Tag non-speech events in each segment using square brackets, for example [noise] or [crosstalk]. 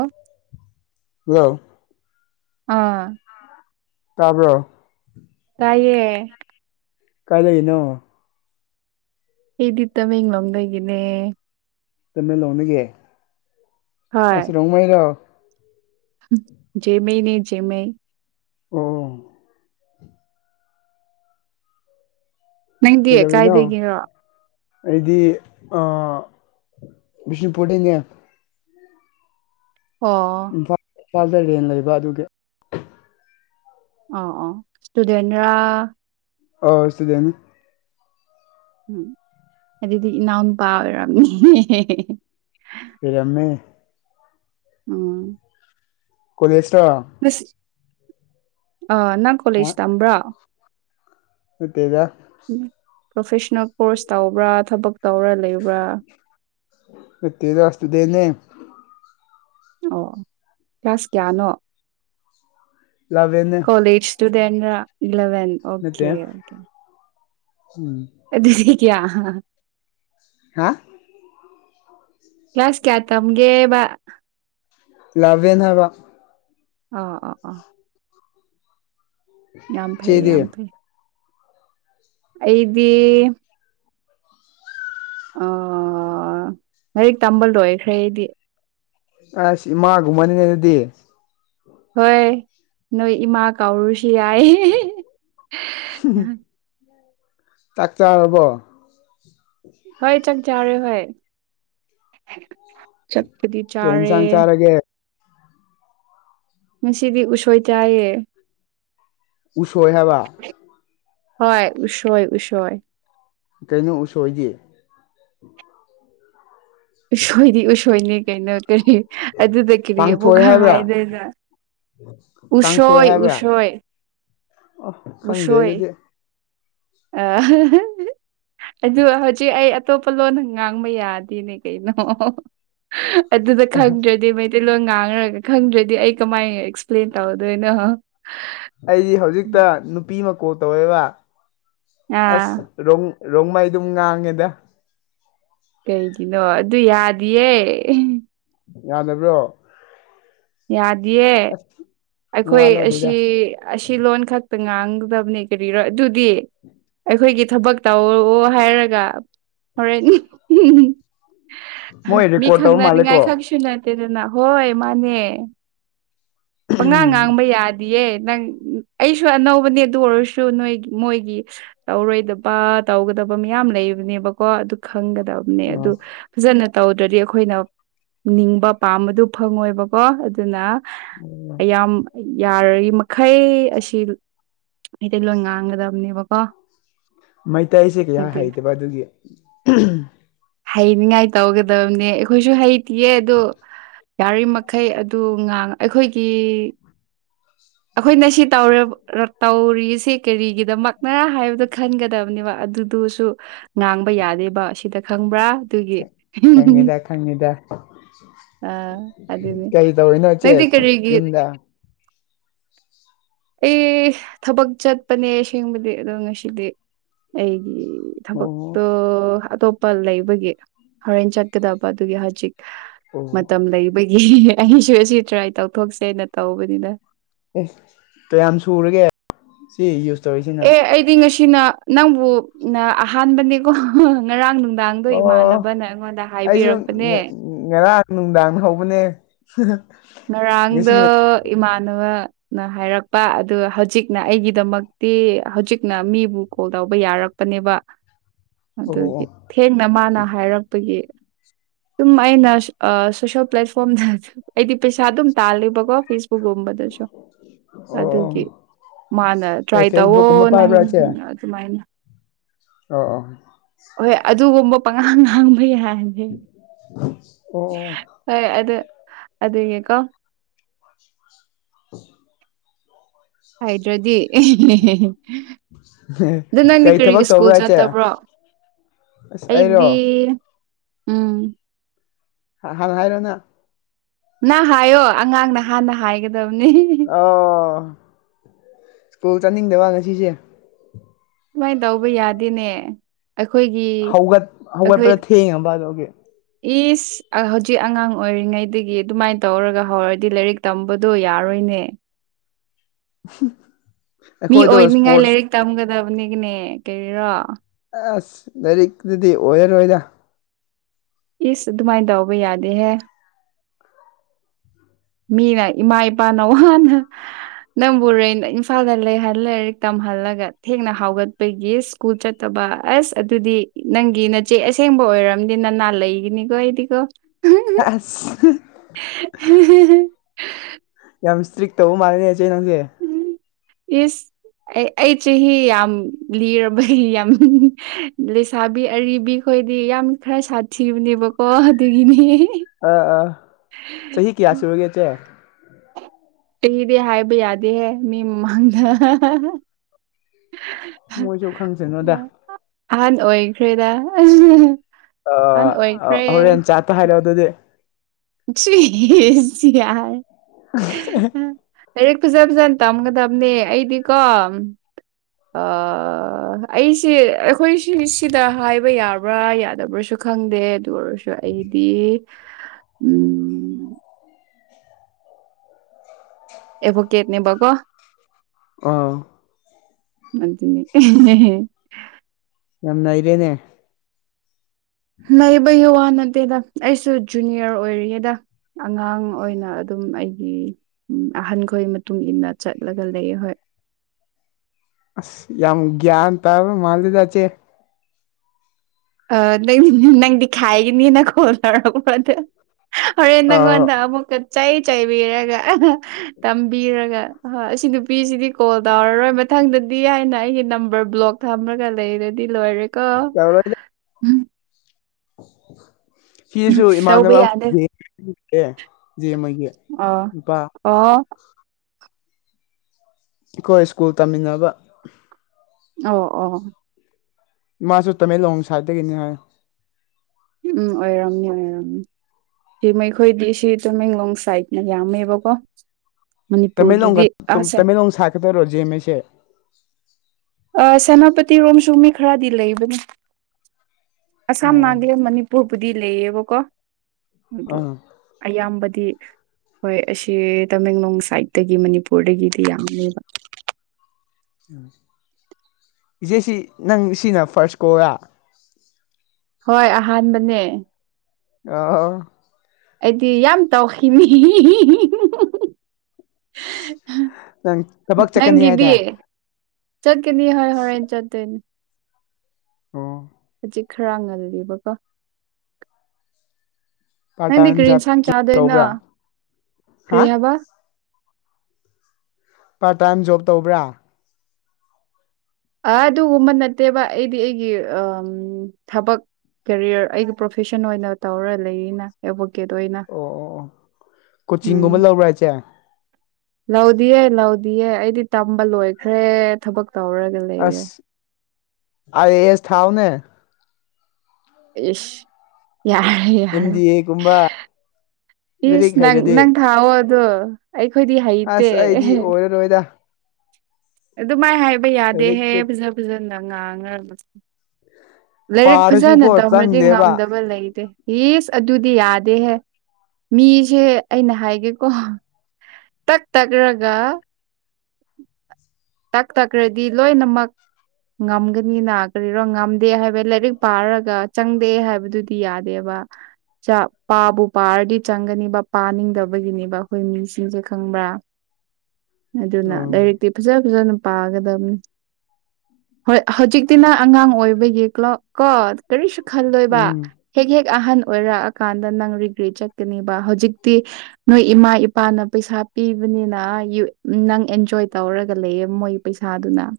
ꯑꯣ ꯌꯥꯎ ꯑꯥ ꯇꯥꯔꯕ꯭ꯔꯣ ꯀꯥꯏꯌꯦꯦ ꯀꯥꯏ ꯂꯩꯅꯣ ꯍꯠꯇ ꯃꯪ ꯂꯪꯗꯒꯅꯦ ꯇꯅ ꯂꯧꯅꯒꯦ ꯑꯁꯂꯣ ꯃꯥꯏꯔꯣ ꯃꯦꯅꯦ ꯃꯦ ꯑꯣ ꯅꯪꯗꯤ ꯀꯩꯗꯧꯔꯤꯅꯣ ꯀꯥꯏꯗꯒꯤꯔꯣ ꯑꯩꯗꯤ ꯁꯤꯡ ꯄꯣꯔꯇꯅꯦ ꯑ ꯏꯝꯐꯥꯜ ꯏꯝꯐꯥꯜꯗ ꯔꯦꯟ ꯂꯩꯕ ꯑꯗꯨꯒꯤ ꯑ ꯑ ꯏꯁꯇꯨꯗꯦꯦꯟ ꯔ ꯑ ꯁꯤꯗꯅꯤ ꯎꯝ ꯑꯗꯨꯗꯤ ꯏꯅꯥꯎ ꯅꯨꯨꯄꯥ ꯑꯣꯏꯔꯝꯅꯤ ꯐ ꯑꯃ ꯎꯝ ꯀꯣꯂꯦꯁ꯭ꯔ ꯑ ꯅꯪ ꯀꯣꯂꯦꯖ ꯇꯝꯕ꯭ꯔꯣ ꯄꯦꯖ ꯄ꯭ꯔꯣꯐꯦꯁꯅꯦꯜ ꯀꯣꯔꯁ ꯇꯧꯕ꯭ꯔꯥ ꯊꯕꯛ ꯇꯧꯔꯥ ꯂꯩꯕ꯭ꯔꯥ ꯐꯇꯤ ꯔꯥꯁꯇ ꯅꯩꯅꯦ ꯑꯣ ꯀ꯭ꯂꯥꯁ ꯀꯌꯥꯅꯣ ꯂꯕꯦꯟ ꯇꯨ ꯊ ꯏꯂꯕꯟ ꯑꯣꯀꯦ ꯑꯣꯦ ꯎꯝ ꯀꯌꯥ ꯍꯥ ꯍꯥ ꯀ꯭ꯂꯁ ꯀꯌꯥ ꯇꯝꯒꯦ ꯂꯕ ꯌꯦꯅ ꯍꯥꯏꯕ ꯑꯥ ꯑꯥ ꯑꯥ ꯌꯥꯝ ꯐꯩ ꯏꯆꯦꯗꯤ ꯌꯥꯝ ꯐꯩ ꯑꯩꯗꯤ ꯑꯣ ꯂꯥꯏꯔꯤꯛ ꯇꯝꯕ ꯂꯣꯏꯈ꯭ꯔꯦꯗꯤ ꯑ ꯏꯃꯥ ꯨꯝꯃꯅꯤꯅꯦ ꯑꯗꯨꯗꯤ ꯍꯣꯏ ꯅꯣꯏ ꯏꯃꯥ ꯀꯥꯎꯔꯨꯁꯤ ꯌꯥꯏ ꯇꯥꯛꯇꯥꯔꯔꯔꯕꯣ ꯍꯣꯏ ꯆꯪ ꯆꯔꯦ ꯍꯣꯏ ꯆꯠꯄꯗꯤ ꯀꯩ ꯆꯥꯔꯦ ꯏꯟꯁꯥꯡ ꯆꯥꯔꯒꯦ ꯉꯁꯤꯗꯤ ꯎꯁꯣꯏ ꯆꯥꯏꯌꯦ ꯎꯁꯣꯏ ꯍꯦꯕ ꯍ ꯎꯁꯣꯏ ꯎꯁꯣꯏ ꯀꯩꯅꯣ ꯎꯁꯣꯏꯗꯦ ꯎꯁꫭꯏꯗ ꯎꯁꫭꯏꯅꯤ ꯀꯩꯅꫭ ꯀꯔꯤ ꯑꯗꯨꯗ ꯀꯔꯤ ꯑꯃꯨꯛ ꯀꯥꯡꯁꯣꯏ ꯍꯥꯏꯕ꯭ꯔꯥ ꯍꯥꯏꯗꯅ ꯎꯁꯣꯏ ꯎꯁꯣꯏ ꯑꫭ ꯈꯪꯗꯔ‌ꯦ ꯎꯁꯣꯏ ꯑꯗꯨꯗꯤ ꯑ ꯑꯗꯨ ꯍꯧꯖꯤꯛ ꯑꯩ ꯑꯇꯣꯞꯄ ꯂꯣꯟꯅ ꯉꯥꯡꯕ ꯌꯥꯗꯦꯅꯦ ꯀꯩꯅꯣ ꯑꯗꯨꯗ ꯈꯪꯗ꯭ꯔꯗꯤ ꯃꯩꯇꯩꯂꯣꯟ ꯉꯥꯡꯈ꯭ꯔꯒ ꯈꯪꯗ꯭ꯔꯗꯤ ꯑꯩ ꯀꯃꯥꯏꯅ ꯑꯦꯛꯁꯄ꯭ꯂꯦꯟ ꯇꯧꯗꯣꯏꯅꯣ ꯑꯩꯗꯤ ꯍꯧꯖꯤꯛꯇ ꯅꯨꯄꯤꯃ ꯀꯣꯟ ꯇꯧꯋꯦꯕ ꯑꯥ ꯑꯁ ꯔꯣꯡ ꯔꯣꯡꯃꯩ ꯑꯗꯨꯝ ꯉꯥꯡꯉꯦꯗ ꯀꯩꯒꯤꯅꯣ ꯑꯗꯨ ꯌꯥꯗꯤꯌꯦ ꯌꯥꯗꯕ꯭ꯔꯣ ꯌꯥꯗꯤꯌꯦ ꯑꯁ ꯋꯥ ꯑꯩꯈꯣꯏ ꯂꯧꯗꯦꯗ ꯑꯁꯤ ꯑꯁꯤ ꯂꯣꯟ ꯈꯛ ꯈꯛꯇ ꯉꯥꯡꯒꯗꯕꯅꯤ ꯀꯔꯤꯔ ꯑꯗꯨꯗꯤ ꯑꯩꯈꯣꯏꯒꯤ ꯊꯕꯛ ꯇꯧꯔꯑꯣ ꯍꯥꯏꯔꯒ ꯍꯔꯦꯟ ꯃꯣꯏ ꯃꯤ ꯔꯦꯀꯣꯔꯠ ꯇꯧꯕ ꯈꯪꯅꯅꯤꯉꯥꯏ ꯃꯥꯜꯂꯦꯀꯣ ꯈꯛꯁꯨꯅ ꯇꯦꯗꯅ ꯍꯣꯏ ꯃꯥꯅꯦ ꯄꯉꯥꯡ ꯉꯥꯡꯕ ꯌꯥꯗꯤꯌꯦ ꯅꯪ ꯑꯩꯁꯨ ꯑꯅꯧꯕꯅꯦ ꯑꯗꯨ ꯑꯣꯏꯔꯁꯨ ꯅꯣꯏ ꯃꯣꯏꯒꯤ ꯇꯧꯔꯣꯏꯗꯕ ꯇꯧꯒꯗ ꯗꯕ ꯃꯌꯥꯝ ꯂꯩꯕꯅꯦꯕꯀꯣ ꯑꯗꯨ ꯈꯪꯒꯗꯕꯅꯦ ꯑꯗꯨ ꯑꯣ ꯐꯖꯅ ꯇꯧꯗ꯭ꯔꯗꯤ ꯑꯩꯈꯣꯏꯅ ꯅꯤꯡꯕ ꯄꯥꯝꯕꯗꯨ ꯐꯪꯉꯣꯏꯕꯀꯣ ꯑꯗꯨꯅ ꯎꯝ ꯑꯌꯥꯝ ꯌꯥꯔꯔꯤ ꯃꯈꯩ ꯑꯁꯤ ꯃꯤꯇꯩ ꯂꫭꯟ ꯉꯥꯡꯒꯗꯕꯅꯦꯕꯀꯣ ꯃꯩꯇꯩꯁꯦ ꯀꯌꯥ ꯑꯗꯨ ꯍꯩꯇꯕ ꯑꯗꯨꯒꯤ ꯍꯩꯅꯤꯡꯉꯥꯏ ꯇꯧꯒꯗꯕꯅꯦ ꯑꯩꯈꯣꯏꯁꯨ ꯍꯩꯇꯤꯌꯦ ꯑꯗꯣ ꯌꯥꯔꯤꯃꯩ ꯑꯗꯨ ꯉꯥꯡ ꯑꯩꯈꯣꯏꯒꯤ ꯑꯩꯈꯣꯏꯅ ꯁꯤ ꯇꯧꯔꯕ ꯇꯧꯔꯤ ꯍ‌ꯦ ꯀꯔꯤꯒꯤꯗꯃꯛꯅ ꯍꯥꯏꯕꯗꯣ ꯈꯟꯒꯗꯕꯅꯦꯕ ꯑꯗꯨꯗꯨꯁꯨ ꯉꯥꯡꯕ ꯌꯥꯗꯦꯕ ꯁꯤꯗ ꯈꯪꯕ꯭ꯔꯥ ꯑꯗꯨꯒꯤ ꯈꯪꯉꯤꯗ ꯈꯪꯉꯤꯗ ꯑ ꯑꯗꯨꯅꯤ ꯀꯩ ꯇꯧꯔꯤꯅꯣ ꯏꯆꯦ ꯅꯪꯗꯤ ꯀꯔꯤꯒꯤ ꯌꯨꯝꯗ ꯑꯩ ꯊꯕꯛ ꯆꯠꯄꯅꯦ ꯑꯁꯦꯡꯕꯗꯤ ꯑꯗꯣ ꯉꯁꯤꯗꯤ ꯑꯩ ꯑꯣ ꯊꯕꯛꯇꯣ ꯑꯇꯣꯞꯄ ꯂꯩꯕꯒꯤ ꯍꯣꯔꯦꯟ ꯆꯠꯀꯗꯕ ꯑꯗꯨꯒꯤ ꯍꯧꯖꯤꯛ ꯑꯣ ꯃꯇꯝ ꯂꯩꯕꯒꯤ ꯑꯩꯁꯨ ꯑꯁꯤ ꯇ꯭ꯔꯥꯏ ꯇꯧꯊꯣꯛꯁꯦꯅ ꯇꯧꯕꯅꯤꯅ ꯑꯦ ꯀꯌꯥꯝ ꯁꯨꯔꯒꯦ ꯁꯤ ꯌꯨ ꯑꯦ ꯑꯩꯗꯤ ꯉꯁꯤꯅ ꯅꯪꯕꯨ ꯑꯍꯥꯟꯕꯅꯦꯀꯣ ꯉꯔꯥꯡ ꯅꯨ ꯅꯨꯡꯗꯥꯡꯗꯣ ꯑꯣ ꯏꯃꯥꯟꯅꯕꯅ ꯑꯩꯉꯣꯟꯗ ꯑꯩꯁꯨ ꯍꯥꯏꯕꯤꯔꯛꯄꯅꯦ ꯉ ꯉꯔꯥꯡ ꯅꯨꯡꯗꯥꯡ ꯍꯥꯎꯧꯕꯅꯦ ꯉꯔꯥꯡꯗꫭ ꯏꯃꯥꯟꯅꯕ ꯅ ꯍꯥꯏꯔꯛꯄ ꯑꯗꯨ ꯍꯧꯖꯤꯛꯅ ꯑꯩꯒꯤꯗꯃꯛꯇꯤ ꯍꯧꯖꯤꯛꯅ ꯃꯤꯕꯨ ꯀꯣꯜ ꯇꯧꯕ ꯌꯥꯔꯛꯄ ꯅꯦꯕ ꯑꯣ ꯑꯣ ꯑꯣ ꯑꯗꯨꯒꯤ ꯊꯦꯡꯅ ꯃꯥꯅ ꯍꯥꯏꯔꯛꯄꯒꯤ ꯁꯨꯝ‌ ꯑꯩꯅ ꯁꯣꯁꯦꯜꯄ꯭ꯂꯦꯠꯐꯣꯝꯗ ꯑꯩꯗꯤ ꯄꯩꯁꯥ ꯑꯗꯨꯝ ꯇꯥꯜꯂꯦꯕꯀꯣ ꯐꯦꯁꯕꯨꯛꯒꯨꯝꯕꯗꯁꯨ ꯑꯣ ꯑꯗꯨꯒꯤ ꯃꯥꯅ ꯑꯦ ꯇ꯭ꯔꯥꯏ ꯇꯧꯋꯣ ꯐꯦꯁꯕꯨꯛꯀꯨꯝꯕ ꯅꯪ ꯄꯥꯏꯕ꯭ꯔꯥ ꯏꯆꯦ ꯑꯣ ꯑꯗꯨꯃꯥꯏꯅ ꯑꯣ ꯑꯣ ꯍꯣꯏ ꯑꯗꯨꯒꯨꯝꯕ ꯄꯉꯥꯡ ꯉꯥꯡꯕ ꯌꯥꯏ ꯑꯣ ꯍꯣꯏ ꯑꯗꯨ ꯑꯗꯨꯏꯅ‌ꯦꯀꯣ ꯎ [unintelligible] ꯍꯥꯏꯗ꯭ꯔꯗꯤ ꯑꯦꯍ‌ꯦ ꯑꯗ ꯅꯪꯗꯤ ꯀꯔꯤ ꯀꯔꯤꯒꯤ ꯊꯕꯛ ꯁ꯭ꯀꯨꯜ ꯇꯧꯕ꯭ꯔꯥ ꯏꯆꯦ ꯆꯠꯇꯕ꯭ꯔꯣ ꯑꯁ ꯑꯩꯔꯣ ꯑꯩꯗꯗꯤ ꯎꯝ ꯍꯥꯍꯜ ꯍꯥꯏꯔꯣꯅ ꯅ ꯍꯥꯏꯌꯣ ꯑꯉꯥꯡ ꯅꯍꯥꯟꯅ ꯍꯥꯏꯒꯗꯕꯅꯤ ꯑꯣ ꯁ꯭ꯀꯨꯜ ꯆꯠꯅꯤꯡꯗꯕ ꯉꯁꯤꯁꯦ ꯁꯨꯃꯥꯏꯅ ꯇꯧꯕ ꯌꯥꯗꯦꯅꯦ ꯑꯩꯈꯣꯏꯒꯤ ꯍꯧꯒꯠ ꯑꯩꯈꯣꯏ ꯍꯧꯒꯠꯄꯗ ꯊꯦꯡꯉꯕ ꯑꯗꯨꯒꯤ ꯏꯁ ꯍꯧꯖꯤꯛ ꯑꯉꯥꯡ ꯑꯣꯏꯔꯤꯉꯩꯗꯒꯤ ꯑꯗꯨꯃꯥꯏꯅ ꯇꯧꯔꯒ ꯍꯧꯔꯗꯤ ꯂꯥꯏꯔꯤꯛ ꯇꯝꯕꯗꯣ ꯌꯥꯔꯣꯏꯅꯤ [inaudible] [inaudible] ꯃꯤ ꯑꯣꯏꯅꯤꯡꯉꯥꯏ ꯏꯁꯄꯣꯔꯠꯁ ꯂꯥꯏꯔꯤꯛ ꯇꯝꯒꯗꯕꯅꯤꯒꯤꯅꯦ ꯀꯔꯤꯔꯣ ꯑꯁ ꯂꯥꯏꯔꯤꯛꯇꯨꯗꯤ ꯑꯣꯏꯔꯔꯣꯏꯗ ꯏꯁ ꯑꯗꯨꯃꯥꯏꯟꯗꯥꯎꯕ ꯌꯥꯗꯦ ꯍꯥꯏ ꯃꯤꯅ ꯏꯃꯥ ꯏꯄꯥꯅ ꯋꯥꯅ ꯅꯪꯕꯨꯣꯔꯦꯩꯅ ꯏꯝꯐꯥꯜꯗ ꯂꯩꯍ ꯂꯥꯏꯔꯤꯛ ꯇ ꯍꯜꯂꯒ ꯊꯦꯡꯅ ꯍꯥꯎꯒꯠꯄꯒꯤ ꯁ꯭ꯀꯨꯜ ꯆꯠꯇꯕ ꯑꯁ ꯑꯗꯨꯗꯤ ꯅꯪꯒꯤ ꯅꯆꯦ ꯑꯁꯦꯡꯕ ꯍ ꯑꯣꯏꯔꯝꯗꯤ ꯅ ꯅ ꯂꯩꯒꯤꯅꯤꯒꯣ ꯏꯗꯤꯒꯣ ꯑꯁ [unintelligible] ꯌꯥꯝ ꯏꯁꯇ꯭ꯔꯤꯛ ꯇꯧꯕ ꯃꯥꯜꯜꯂꯤꯦꯅꯦ ꯏꯆꯦ ꯅꯪꯁꯦ ꯏꯁ ꯑꯩ ꯑꯩ ꯆꯍꯤ ꯌꯥꯝ ꯂꯤꯔꯕꯔꯕ ꯌꯥꯝ ꯂꯩꯁꯥꯕꯤ ꯑꯔꯤꯕꯤ ꯑꯩꯈꯣꯏꯗꯤ ꯌꯥꯝ ꯈꯔ ꯁꯥꯊꯤꯕꯅꯦꯕꯀꯣ ꯑꯗꯨꯒꯤꯅꯦ ꯑ ꯑꯥ ꯆꯍꯤ ꯀꯌꯥ ꯁꯨꯔꯒꯦꯆꯦ ꯀꯗꯤ ꯍꯥꯏꯕ ꯌꯥꯗꯦꯍꯦ ꯃꯤ ꯃꯃꯥꯡꯗ ꯃꯣꯏꯁꯨ ꯈꯪꯁꯅꯣꯗ ꯑꯍꯥꯟ ꯑꯣꯏꯈ꯭ꯔꯦꯗ ꯑ ꯑꯣꯏꯈ꯭ꯔꯦ ꯍꯣꯔꯦꯟꯦꯟ ꯆꯥꯇ ꯍꯥꯏ ꯂꯧꯑꯣ ꯑꯗꯨꯗꯤ ꯁꯁꯁꯤ ꯌꯥ ꯂꯥꯏꯔꯤꯛ ꯐꯖ ꯐꯖꯅ ꯇꯝꯒꯗꯕꯅꯦ ꯑꯩꯗꯤꯀꯣ ꯑꯩꯁꯦ ꯑꯩꯈꯣꯏ ꯁꯤ ꯁꯤꯗ ꯍꯥꯏꯕ ꯌꯥꯕ꯭ꯔꯥ ꯌꯥꯗꯕ꯭ꯔꯥꯁꯨ ꯈꯪꯗꯦ ꯑꯗꯨ ꯑꯣꯏꯔꯁꯨ ꯑꯩꯗꯤ ꯎꯝ ꯑꯦꯚꯣꯀꯦꯠꯅꯦ ꯑꯥ ꯃ ꯉꯏꯔꯦꯅꯦ ꯂꯩꯕꯒꯤ ꯋꯥ ꯅꯠꯇꯦꯗ ꯑꯩꯁꯨ ꯖꯨꯅꯤꯌꯔ ꯑꯣꯏꯔꯤꯌꯦꯦꯗ ꯑꯉꯥꯡ ꯑꯣꯏꯅ ꯑꯗꯨꯝ ꯑꯩꯒꯤ ꯑꯍꯟꯈꯣꯏ ꯃꯇꯨꯡ ꯏꯟꯅ ꯆꯠꯂꯒ ꯂꯩ ꯍꯣꯏ [inaudible] ꯑꯁ ꯌꯥꯝ ꯭ꯌꯥꯟ ꯇꯥꯕ ꯃꯥꯜꯗꯦꯗꯥꯆꯦ ꯑ ꯅꯪ ꯅꯪꯗꯤ ꯈꯥꯏꯒꯅꯤꯅ ꯀꯣꯜꯅꯔꯗ ꯍꯔꯦꯟ ꯑꯥ ꯅꯪꯣꯟꯗ ꯑꯃꯛꯀ ꯆꯩ ꯆꯩꯕꯤꯔꯒ ꯇꯝꯕꯤꯔꯒ ꯍꯣꯏ ꯑꯁꯤ ꯅꯨꯄꯤꯁꯤꯗꯤ ꯀꯣꯜ ꯇꯧꯔꯔꯣꯏ ꯃꯊꯪꯗꯗꯤ ꯍꯥꯏꯅ ꯑꯩꯒꯤ ꯅꯝꯕꯔ ꯕ꯭ꯂꯣꯛ ꯊꯝꯃꯒ ꯂꯩꯔꯗꯤ ꯂꯣꯏꯔꯦꯀꯣ ꯐꯤꯁꯨ ꯇꯧꯕ ꯏꯃꯥꯟꯅꯕ ꯑꯃ ꯌꯥꯗꯦ ꯦ ꯑꯃꯒꯤꯒꯤ ꯑꯣ ꯅꯨꯄꯥ ꯑꯣ ꯑꯩꯈꯣꯏ ꯁ꯭ꯀꯨꯜ ꯇꯝꯅꯤꯡꯉꯕ ꯑꯣ ꯑꯣ ꯃꯥꯁꯨ ꯇꯃꯦꯡꯂꯣꯡ ꯁꯥꯏꯠꯇꯒꯤꯅꯤ ꯍꯥꯏ ꯎꯝ ꯑꯣꯏꯔꯝꯅꯤ ꯑꯣꯏꯔꯝꯅꯤ ꯁꯤ ꯃꯈꯈꯣꯏꯗꯤ ꯁꯤ ꯇꯃꯦꯡꯂꯣꯡ ꯁꯥꯏꯠꯅ ꯌꯥꯝꯃꯦꯕꯀꯣ ꯇꯃꯦꯡꯂꯣꯡ ꯃꯅꯤꯄꯨꯔꯒꯤꯗꯤ ꯑꯁꯦ ꯇꯃꯦꯡꯂꯣꯡ ꯁꯥꯀꯗꯣꯏꯔꯣ ꯦꯃꯦꯁꯦ ꯁꯦꯅꯥꯄꯇꯤꯔꯣꯝꯁꯨ ꯃꯤ ꯈꯔꯗꯤ ꯂꯩꯕꯅꯤ ꯑꯁꯥꯝ ꯑꯣ ꯃꯥꯡꯗꯦ ꯃꯅꯤꯄꯨꯔꯕꯨꯗꯤ ꯂꯩꯌꯦꯕꯀꯣ ꯑꯗꯨ ꯑꯥ ꯑꯌꯥꯝꯕꯗꯤ ꯇ ꯍꯣꯏ ꯑꯁꯤ ꯇꯃꯦꯡꯂꯣꯡ ꯁꯥꯏꯠꯇꯒꯤ ꯃꯅꯤꯄꯨꯔꯗꯒꯤꯗꯤ ꯌꯥꯝꯃꯦꯕ ꯎꯝ ꯏꯆꯦꯁꯤ ꯅꯪ ꯁꯤꯅ ꯐꯥꯔꯁ ꯀꯣꯔ ꯍꯣꯏ ꯑꯍꯥꯟꯕꯅꯦ ꯑꯥ ꯑꯩꯗꯤ ꯌꯥꯝ ꯇꯧꯈꯤꯅꯤ ꯅꯪ ꯊꯕꯛ ꯆꯠꯀꯅꯤ ꯅꯪꯒꯤꯗꯤ ꯍꯥꯏꯗꯥꯏ ꯆꯠꯀꯅꯤ ꯍꯣꯏ ꯍꯣꯔꯦꯟ ꯆꯠꯇꯣꯏꯅꯤ ꯑꯣ ꯆꯤꯛ ꯈꯔꯥꯡ ꯉꯜꯕꯀꯣ ꯄꯥꯔꯠ ꯅꯪꯗꯤ ꯇꯥꯏꯝ ꯀꯒꯥꯔꯤ ꯏꯟꯁꯥꯡ ꯖꯣꯕ ꯆꯥꯗꯣꯏꯅ ꯇꯧꯕ꯭ꯔꯥ ꯍꯥ ꯀꯔꯤ ꯍꯥꯏꯕ ꯄꯥꯔꯠ ꯇꯥꯏꯝ ꯖꯣꯕ ꯇꯧꯕ꯭ꯔꯥ ꯑ ꯑꯗꯨꯒꯨꯝꯕ ꯅꯠꯇꯦꯕ ꯑꯩꯗꯤ ꯑꯩꯒꯤ ꯊꯕꯛ ꯀꯦꯔꯤꯌꯔ ꯑꯩꯒꯤ ꯄ꯭ꯔꯣꯐꯦꯁꯟ ꯑꯣꯏꯅ ꯇꯧꯔ ꯂꯩꯔꯤꯅ ꯑꯣꯏꯅ ꯑꯣ ꯑꯣ ꯀꯣꯆꯤꯡꯒꯨꯝꯕ ꯂꯧꯕ꯭ꯔꯥ ꯍꯥꯏꯁꯦ ꯂꯧꯗꯤꯌꯦꯦ ꯂꯧꯗꯤꯌꯦ ꯑꯩꯗꯤ ꯇꯝꯕ ꯂꯣꯏꯈ꯭ꯔꯦ ꯊꯕꯛ ꯇꯧꯔꯒꯦ ꯑꯁ ꯑ ꯑꯦꯁ ꯊꯥꯎꯅꯦ ꯏ ꯌꯥꯔ ꯑꯦꯟ ꯌꯥꯔ ꯗꯤ ꯑꯦꯒꯨꯝꯕ ꯏꯁ ꯂꯥꯏꯔꯤꯛ ꯅꯪ ꯍꯩꯔꯗꯤ ꯅꯪ ꯊꯥꯛꯑꯣ ꯑꯗꯣ ꯑꯩꯈꯣꯏꯗꯤ ꯍꯩꯇꯦ ꯈꯨꯗ ꯑꯗꯨꯃꯥꯏ ꯍꯥꯏꯕ ꯌꯥꯗꯦꯍꯦ ꯐꯖ ꯐꯖꯅ ꯉꯥꯡ ꯉ ꯂꯥꯏꯔꯤꯛ ꯐꯖꯅ ꯄꯥꯔꯁꯨꯀꯣ ꯇꯝꯃ꯭ꯔꯗꯤ ꯆꯪꯗꯦꯕ ꯉꯝꯗꯕ ꯂꯩꯇꯦ ꯌꯦꯁ ꯑꯗꯨꯗꯤ ꯌꯥꯗꯦꯍꯦ ꯃꯤꯁꯦ ꯑꯩꯅ ꯍꯥꯏꯒꯦꯀꯣ ꯇꯛ ꯇꯒ꯭ꯔꯒ ꯇꯥꯛ ꯇꯛꯈ꯭ꯔꯗꯤ ꯂꯣꯏꯅꯃꯛ ꯉꯝꯒꯅꯤꯅ ꯀꯔꯤꯔꯣ ꯉꯝꯗꯦ ꯍꯥꯏꯕ ꯂꯥꯏꯔꯤꯛ ꯄꯥꯔꯒ ꯆꯪꯗꯦ ꯍꯥꯏꯕꯗꯨꯗꯤ ꯌꯥꯗꯦꯕ [unintelligible] ꯄꯥꯕꯨ ꯄꯥꯔꯗꯤ ꯆꯪꯒꯅꯤꯕ ꯄꯥꯅꯤꯡꯗꯕꯒꯤꯅꯤꯕ ꯑꯩꯈꯣꯏ ꯃꯤꯁꯤꯡꯁꯦ ꯈꯪꯕ꯭ꯔꯥ ꯑꯗꯨꯅ ꯎꯝ ꯂꯗꯥꯏꯔꯦꯛꯇꯤ ꯐꯖ ꯐꯖꯅ ꯄꯥꯒꯗꯕꯅꯤ ꯍꯣꯏ ꯍꯧꯖꯤꯛꯇꯤ ꯅ ꯑꯉꯥꯡ ꯑꯣꯏꯕꯒꯤ ꯀ꯭ꯂꯣ ꯀꯣ ꯀꯔꯤꯁꯨ ꯈꯜꯂꯣꯏꯕ ꯎꯝ ꯍꯦꯛ ꯍꯦꯛ ꯑꯍꯟ ꯑꯣꯏꯔꯛꯑꯀꯥꯟꯗ ꯅꯪ ꯔꯤꯒ꯭ꯔꯤ ꯆꯠꯀꯅꯦꯕ ꯍꯧꯖꯤꯛꯇꯤ ꯅꯣꯏ ꯏꯃꯥ ꯏꯄꯥꯅ ꯄꯩꯁꯥ ꯄꯤꯕꯅꯤꯅ ꯅꯪ ꯑꯦꯟꯖꯣꯏ ꯇꯧꯔꯒ ꯂꯩꯌꯦ ꯃꯣꯏ ꯄꯩꯁꯥ ꯊꯥꯗꯨꯅ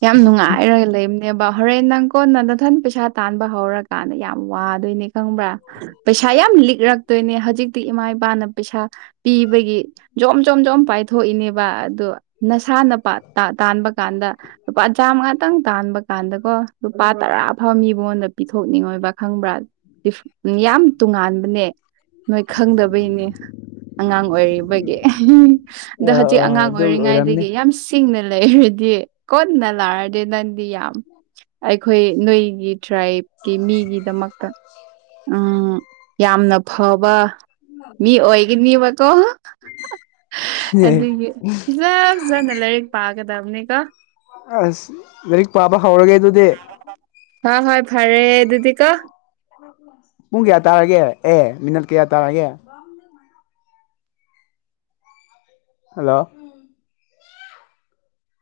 ꯌꯥꯝ ꯅꯨꯡꯉꯥꯏꯔ ꯂꯩꯕꯅꯦꯕ ꯍꯣꯔꯦꯟ ꯅꯪ ꯀꯣꯟꯅ ꯅꯥꯊꯟ ꯄꯩꯁꯥ ꯇꯥꯟꯕ ꯍꯧꯔꯀꯥꯟꯗ ꯌꯥꯝ ꯋꯥꯗꯣꯏꯅꯦ ꯈꯪꯕ꯭ꯔꯥ ꯄꯩꯁꯥ ꯌꯥꯝ ꯂꯤꯛꯔꯛꯇꯣꯏꯅꯦ ꯍꯧꯖꯤꯛ ꯏꯃꯥ ꯏꯄꯥꯅ ꯄꯩꯁꯥ ꯄꯤꯕꯒꯤ ꯖꯣꯝ ꯖꯣꯝ ꯖꯣꯝ ꯄꯥꯏꯊꯣꯛꯏꯅꯦꯕ ꯑꯗꯣ ꯅꯁꯥ ꯅꯄꯥꯠ ꯇꯥꯟꯕ ꯀꯥꯟꯗ ꯂꯨꯄꯥ ꯆꯥꯝꯃ ꯉꯇꯪ ꯇꯥꯟꯕ ꯀꯥꯟꯗꯀꯣ ꯂꯨꯄꯥ ꯇꯔꯥ ꯐꯕ ꯃꯤ ꯃꯉꯣꯟꯗ ꯄꯤꯊꯣꯛꯅꯤꯡꯉꯣꯏꯕ ꯈꯪꯕ꯭ꯔꯥ ꯌꯥꯝ ꯇꯣꯉꯥꯟꯕꯅꯦ ꯅꯣꯏ ꯈꯪꯗꯕꯩꯅꯦ ꯑꯉꯥꯡ ꯑꯣꯏꯔꯤꯕꯒꯤ ꯑꯗꯣ ꯑ ꯑ ꯍꯧꯖꯤꯛ ꯑꯉꯥꯡ ꯑꯗꯨ ꯑꯣꯏꯔꯝꯅꯤ ꯑꯣꯏꯔꯤꯉꯩꯗꯒꯤ ꯌꯥꯝ ꯁꯤꯡꯅ ꯂꯩꯔꯗꯤ ꯀꯅ ꯂꯥꯛꯑꯗꯤ ꯅꯪꯗꯤ ꯌꯥꯝ ꯑꯩꯈꯣꯏ ꯅꯣꯏꯒꯤ ꯇ꯭ꯔꯥꯏꯞ ꯀ ꯃꯤꯒꯤꯗꯃꯛꯇ ꯎꯝ ꯌꯥꯝꯅ ꯐꯕ ꯃꯤ ꯑꯣꯏꯒꯅꯦꯕꯀꯣ ꯑꯗꯨꯒꯤ ꯇ ꯄꯥꯒꯗꯕꯅꯤ ꯀ ꯑꯁ ꯂꯥꯏꯔꯤꯛ ꯄꯥꯕ ꯍꯧꯔꯒꯦ ꯑꯗꯨꯗꯤ ꯍ ꯍꯣꯏ ꯐꯔꯦ ꯤꯗꯤ ꯀꯣ ꯄꯨꯡ ꯀꯌꯥ ꯇꯥꯔꯒꯦ ꯑꯦ ꯃꯤꯅꯠ ꯀꯌꯥ ꯇꯥꯔꯒꯦ ꯍꯂꯣ